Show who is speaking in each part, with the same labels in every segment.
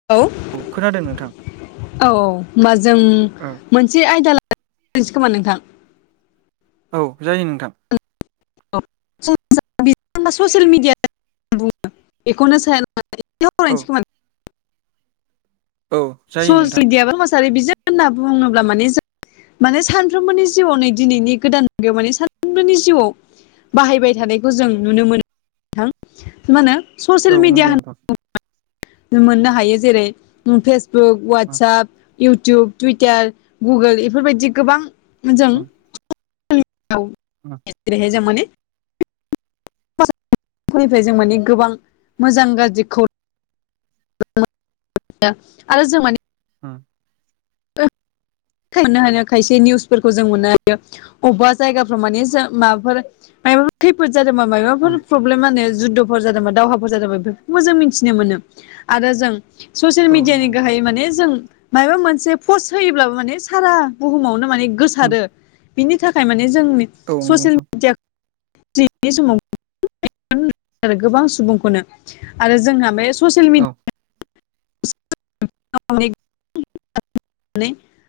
Speaker 1: औ
Speaker 2: औ खोनादों नोंथां
Speaker 1: औ होमबा जों
Speaker 2: औ
Speaker 1: मोनसे आयदा लासै खोमा नोंथां।
Speaker 2: औ जायो नोंथां
Speaker 1: [unintelligible] ससियेल मिडिया बुङो बेखौनो साया बेयाव
Speaker 2: औ
Speaker 1: आवरायसै खोमा
Speaker 2: औ
Speaker 1: [unintelligible]
Speaker 2: जायो नोंथां
Speaker 1: समासारि बिजों होनना बुङोब्ला माने जों माने सानफ्रोमबोनि जिउआव नै दिनैनि गोदान मुगायाव माने सानफ्रोमबोनि जिउआव बाहायबाय थानायखौ जों नुनो मोनोथां मा होनो
Speaker 2: औ
Speaker 1: ससियेल मिडिया
Speaker 2: नंगौ नोंथां
Speaker 1: होन [unintelligible] मोननो हायो जेरै Facebook WhatsApp YouTube Twitter Google बेफोरबायदि गोबां जों
Speaker 2: उम
Speaker 1: औ
Speaker 2: [inaudible]
Speaker 1: जेरैहाय जों माने फोरनिफ्राय जों माने गोबां मोजां गाज्रि खौ [unintelligible] आरो जों माने
Speaker 2: उ
Speaker 1: खालामनो हानाय खायसे निउसफोरखौ जों मोननो हायो अबेबा जायगाफ्राव माने जो माबाफोर माबाफोर खैफोद जादोंबा
Speaker 2: उम
Speaker 1: माबाफोर प्रब्लेमानो जुदद जादोंबा दावहाफोर जादोंबा बेफोरखौबो जों मिथिनो मोनो आरो जों ससियेल
Speaker 2: औ नंगौ
Speaker 1: मिडियानि
Speaker 2: नोंथां
Speaker 1: गाहायै माने जों मायबा मोनसे पस होयोब्लाबो माने सारा बुहुमावनो माने
Speaker 2: उम
Speaker 1: गोसारो बिनि थाखाय माने जोंनि
Speaker 2: औ नंगौ
Speaker 1: ससियेल
Speaker 2: नोंथां
Speaker 1: मिडिया समाव आरो गोबां सुबुंखौनो आरो जोंहा बे ससियेल मिडिया
Speaker 2: [unintelligible] [unintelligible]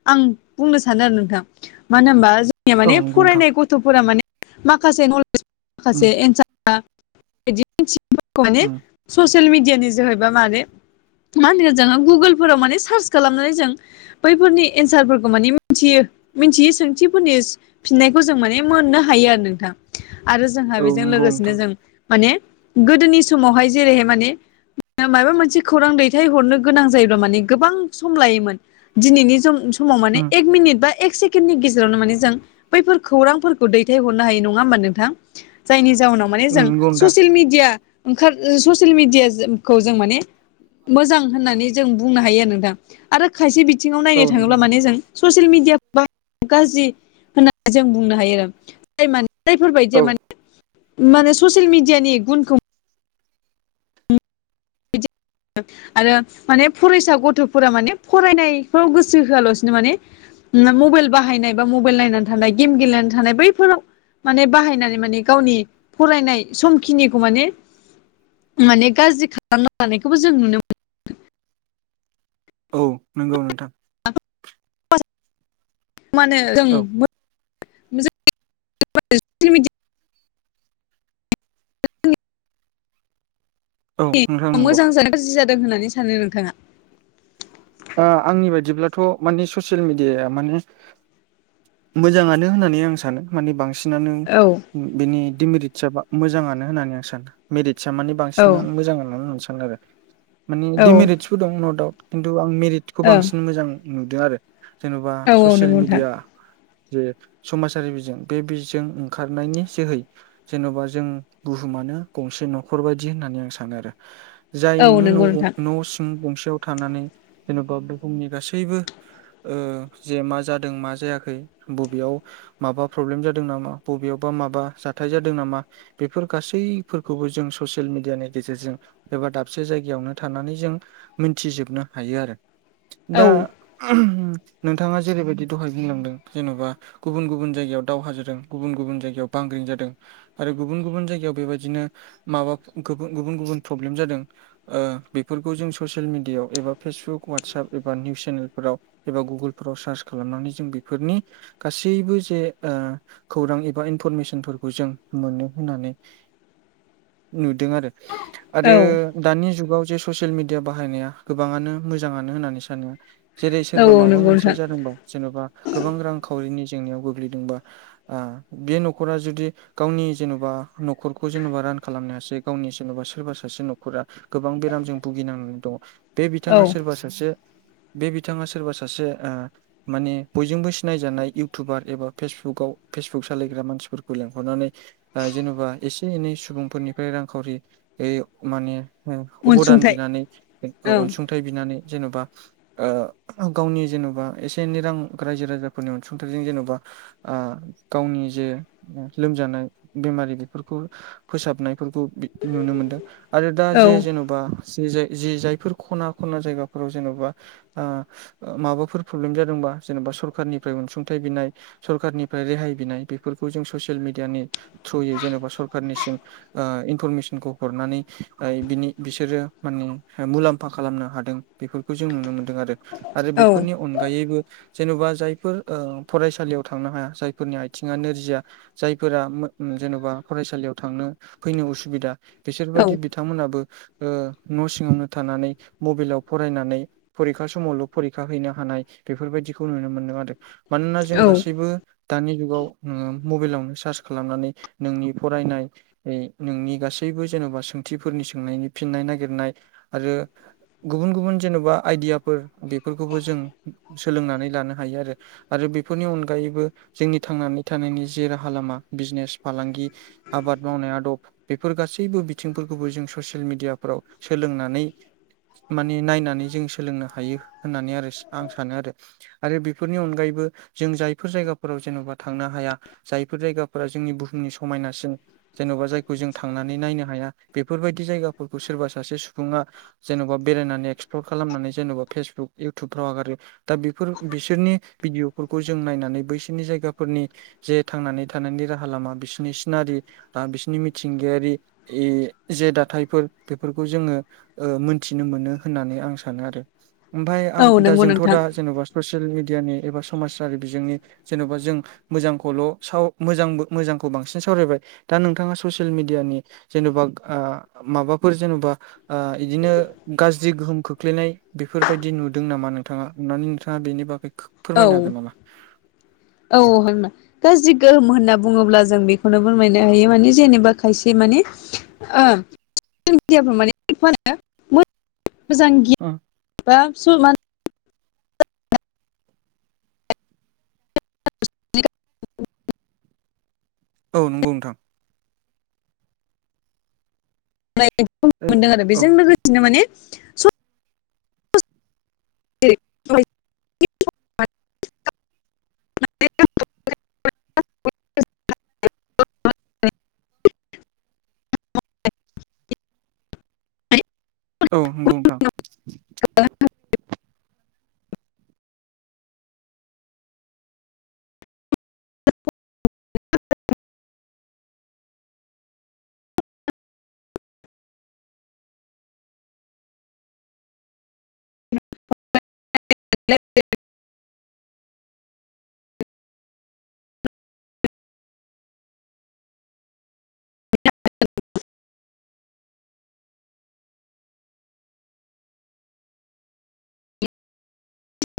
Speaker 1: आं बुंनो सानो आरो नोंथां मानो होनबा जों जोंनिया
Speaker 2: नंगौ
Speaker 1: माने
Speaker 2: नोंथां
Speaker 1: फरायनाय गथ'फोरा माने माखासे नलेज माखासे
Speaker 2: उम
Speaker 1: एन्सार बिदि मिथियैफोरखौ माने
Speaker 2: उम
Speaker 1: ससियेल मिडियानि जोहैबा माने मा होनगोन जोङो गुगोलफोराव माने सार्च खालामनानै जों बैफोरनि एन्सारफोरखौ मानि मिथियो मिथियो सोंथिफोरनि फिननायखौ जों माने मोननो हायो आरो नोंथां आरो जोंहा
Speaker 2: औ
Speaker 1: बेजों
Speaker 2: नंगौ
Speaker 1: लोगोसेनो
Speaker 2: नोंथां
Speaker 1: जों माने गोदोनि समावहाय जेरैहाय माने माबा मोनसे खौरां दैथायहरनो दैथायहरनो गोनां जायोब्ला माने गोबां सम लायोमोन दिनैनि समाव समाव
Speaker 2: उम
Speaker 1: एक मिनिट बा एक सेकेण्ड नि गेजेरावनो माने जों बैफोर खौरांफोरखौ दैथाय हरनो हायो नङा होमबा नोंथां जायनि जाउनाव माने
Speaker 2: उम
Speaker 1: जों
Speaker 2: नंगौ नोंथां
Speaker 1: ससियेल मिडिया ओंखार ससियेल मिडियाखौ जों माने मोजां होननानै जों बुंनो हायो आरो नोंथां आरो खायसे बिथिङाव
Speaker 2: औ
Speaker 1: नायनो
Speaker 2: नंगौ
Speaker 1: थाङोब्ला
Speaker 2: नोंथां
Speaker 1: माने जों ससियेल मिडियाखौ गाज्रि होननानै जों बुंनो हायो आरो जाय माने जायफोरबायदिया
Speaker 2: औ
Speaker 1: माने माने ससियेल मिडियानि गुनखौ आरो माने फरायसा गथ'फोरा माने फरायनायफ्राव गोसो होआलासिनो माने मबाइल बाहायनाय बा मबाइल नायनानै थानाय गेम गेलेनानै थानाय बैफोराव माने बाहायनानै माने गावनि फरायनाय समखिनिखौ माने माने गाज्रि खालामना लानायखौबो जों नुनो मोनो
Speaker 2: औ नंगौ नोंथां
Speaker 1: मा होनो जों
Speaker 2: औ
Speaker 1: मोजां
Speaker 2: औ नोंथां
Speaker 1: मोजां
Speaker 2: नंगौ
Speaker 1: जादों ना गाज्रि जादों होननानै सानो नोंथाङा
Speaker 2: आंनि बायदिब्लाथ' माने ससियेल मिडियाया माने मोजाङानो होननानै आं सानो मानि बांसिनानो
Speaker 1: औ
Speaker 2: बिनि डिमेरिटसा मोजाङानो होननानै आं सानो मेरिटस आ मानि
Speaker 1: औ
Speaker 2: बांसिनानो मोजां होननानै आं सानो आरो माने
Speaker 1: औ ओं
Speaker 2: डिमेरिटसफोर दं न' दाउट खिन्थु आं मेरिटसखौ
Speaker 1: औ
Speaker 2: बांसिन मोजां नुदों आरो जेन'बा
Speaker 1: औ
Speaker 2: ससियेल
Speaker 1: नंगौ नोंथां
Speaker 2: मिडिया जे समाजारि बिजों बे बिजों ओंखारनायनि जोहै जेन'बा जों बुहुमानो गंसे न'खर बायदि होननानै आं सानो आरो जाय
Speaker 1: औ
Speaker 2: नोङो
Speaker 1: नंगौ
Speaker 2: न'
Speaker 1: नोंथां
Speaker 2: न' सिं गंसेयाव थानानै जेन'बा बुहुमनि गासैबो ओ जे मा जादों मा जायाखै बबेयाव माबा प्रब्लेम जादों नामा बबेयावबा माबा जाथाय जादों नामा बेफोर गासैफोरखौबो जों ससियेल मिडियानि गेजेरजों एबा दाबसे जायगायावनो थानानै जों मिथिजोबनो हायो आरो
Speaker 1: औ
Speaker 2: दा नोंथाङा जेरैबायदि दहाय बुंलांदों जेन'बा गुबुन गुबुन जायगायाव दावहा जादों गुबुन गुबुन जायगायाव बांग्रिं जादों आरो गुबुन गुबुन जायगायाव बेबायदिनो माबा गुबुन गुबुन प्रब्लेम जादों बेफोरखौ जों ससियेल मिडियायाव एबा फेसबुक वाटसप एबा निउस चेनेलफोराव एबा गुगोलफोराव सार्च खालामनानै जों बेफोरनि गासैबो जे ओ खौरां एबा इनफरमेसनफोरखौ जों मोनो होननानै नुदों आरो आरो
Speaker 1: औ
Speaker 2: दानि जुगाव जे ससियेल मिडिया बाहायनाया गोबाङानो मोजाङानो होननानै सानो जेरै सोरबा
Speaker 1: औ
Speaker 2: माबा
Speaker 1: नंगौ
Speaker 2: मोनसे
Speaker 1: नोंथां
Speaker 2: जादोंबा जेन'बा गोबां रांखावरिनि जेंनायाव गोग्लैदोंबा आ बे न'खरा जुदि गावनि जेन'बा न'खरखौ जेन'बा रान खालामनो हासै गावनि जेन'बा सोरबा सासे न'खरा गोबां बेरामजों भुगिनांनानै दङ बे
Speaker 1: औ
Speaker 2: बिथाङा सोरबा सासे बे बिथाङा सोरबा सासे माने बयजोंबो सिनायजानाय इउटुबार एबा फेसबुकाव फेसबुक सालायग्रा मानसिफोरखौ लेंहरनानै जेन'बा एसे एनै सुबुंफोरनिफ्राय रांखावरि माने अब'दान
Speaker 1: अनसुंथाइ
Speaker 2: बिनानै
Speaker 1: औ
Speaker 2: अनसुंथाइ बिनानै जेन'बा ओ गावनि जेन'बा एसे एनै रां रायजो राजाफोरनि अनसुंथाइजों जेन'बा आ गावनि जे लोमजानाय बेमारि बेफोरखौ फोसाबनायफोरखौ नुनो मोनदों आरो दा
Speaker 1: औ
Speaker 2: जे जेन'बा जे जायफोरखौ खना खना जायगाफोराव जेन'बा माबाफोर फ्रब्लेम जादोंबा जेनेबा सरखारारनिफ्राय अनसुंथाइ बिनाय सरखारनिफ्राय रेहाय बिनाय बेफोरखौ जों ससियेल मिडियानि थ्रुयै जेन'बा सरखारनिसिम आ इनफरमेसनखौ हरनानै बिनि बिसोरो माने मुलाम्फा खालामनो हादों बेफोरखौ जों नुनो मोनदों आरो आरो
Speaker 1: औ
Speaker 2: बेफोरनि अनगायैबो जेन'बा जायफोर फरायसालियाव थांनो हाया जायफोरनि आथिङा नोरजिया जायफोरा जेन'बा फरायसालियाव थांनो फैनो उसुबिदा
Speaker 1: औ
Speaker 2: बिसोरबायदि बिथांमोनाबो ओ न' सिङावनो थानानै मबाइलाव फरायनानै फरिखा समावल' फरिखा हैनो हानाय बेफोरबायदिखौ नुनो मोन्दों आरो मानोना जों
Speaker 1: औ
Speaker 2: गासैबो दानि जुगाव नोङो मबाइलावनो सारज खालामनानै नोंनि फरायनाय नोंनि गासैबो जेन'बा सोंथिफोरनि सोंनायनि फिननाय नागिरनाय आरो गुबुन गुबुन जेन'बा आइदियाफोर बेफोरखौबो जों सोलोंनानै लानो हायो आरो आरो बेफोरनि अनगायैबो जोंनि थांनानै थानायनि जे राहा लामा बिजनेस फालांगि आबाद मावनाय आदब बेफोर गासैबो बिथिंफोरखौबो जों ससियेल मिडियाफ्राव सोलोंनानै माने नायनानै जों सोलोंनो हायो होननानै आरो आं सानो आरो आरो बेफोरनि अनगायैबो जों जायफोर जायगाफोराव जेन'बा थांनो हाया जायफोर जायगाफोरा जोंनि बुहुमनि समायनासिन जेन'बा जायखौ जों थांनानै नायनो हाया बेफोरबायदि जायगाफोरखौ सोरबा सासे सुबुङा जेन'बा बेरायनानै एक्सप्लर खालामनानै जेनेबा फेसबुक इउटुबफ्राव आगारो दा बेफोर बिसोरनि भिडिअ'फोरखौ जों नायनानै बैसोरनि जायगाफोरनि जे थांनानै थानायनि राहा लामा बिसोरनि सिनारि दा बिसोरनि मिथिंगायारि जे दाथायाइफोर बेफोरखौ जोङो ओ मोन्थिनो मोनो होननानै आं सानो आरो ओमफाय आं
Speaker 1: औ
Speaker 2: दा
Speaker 1: नंगौ
Speaker 2: जोंथ'
Speaker 1: नोंथां
Speaker 2: दा जेन'बा ससियेल मिडियानि एबा समाजारि बिजोंनि जेन'बा जों मोजांखौल' मोजांबो मोजांखौ बांसिन सावरायबाय दा नोंथाङा ससियेल मिडियानि जेन'बा माबाफोर जेन'बा ओ बिदिनो गाज्रि गोहोम खोख्लैनाय बेफोरबायदि नुदों नामा नोंथाङा अननानै नोंथाङा बेनि बागै
Speaker 1: औ
Speaker 2: फोरमायनो हागोन नामा?
Speaker 1: औ [unintelligible] गाज्रि गोहोम होनना बुङोब्ला जों बेखौनो फोरमायनो हायो माने जेनेबा खायसे माने [unintelligible] सेल मिडियाफ्राव माने फानो मोजां [inaudible] [inaudible]
Speaker 2: औ नंगौ नोंथां
Speaker 1: लाइ मोनदों आरो
Speaker 2: औ
Speaker 1: बेजों लोगोसेनो माने स [unintelligible] [unintelligible]
Speaker 2: औ नंगौ नोंथां
Speaker 1: [unintelligible]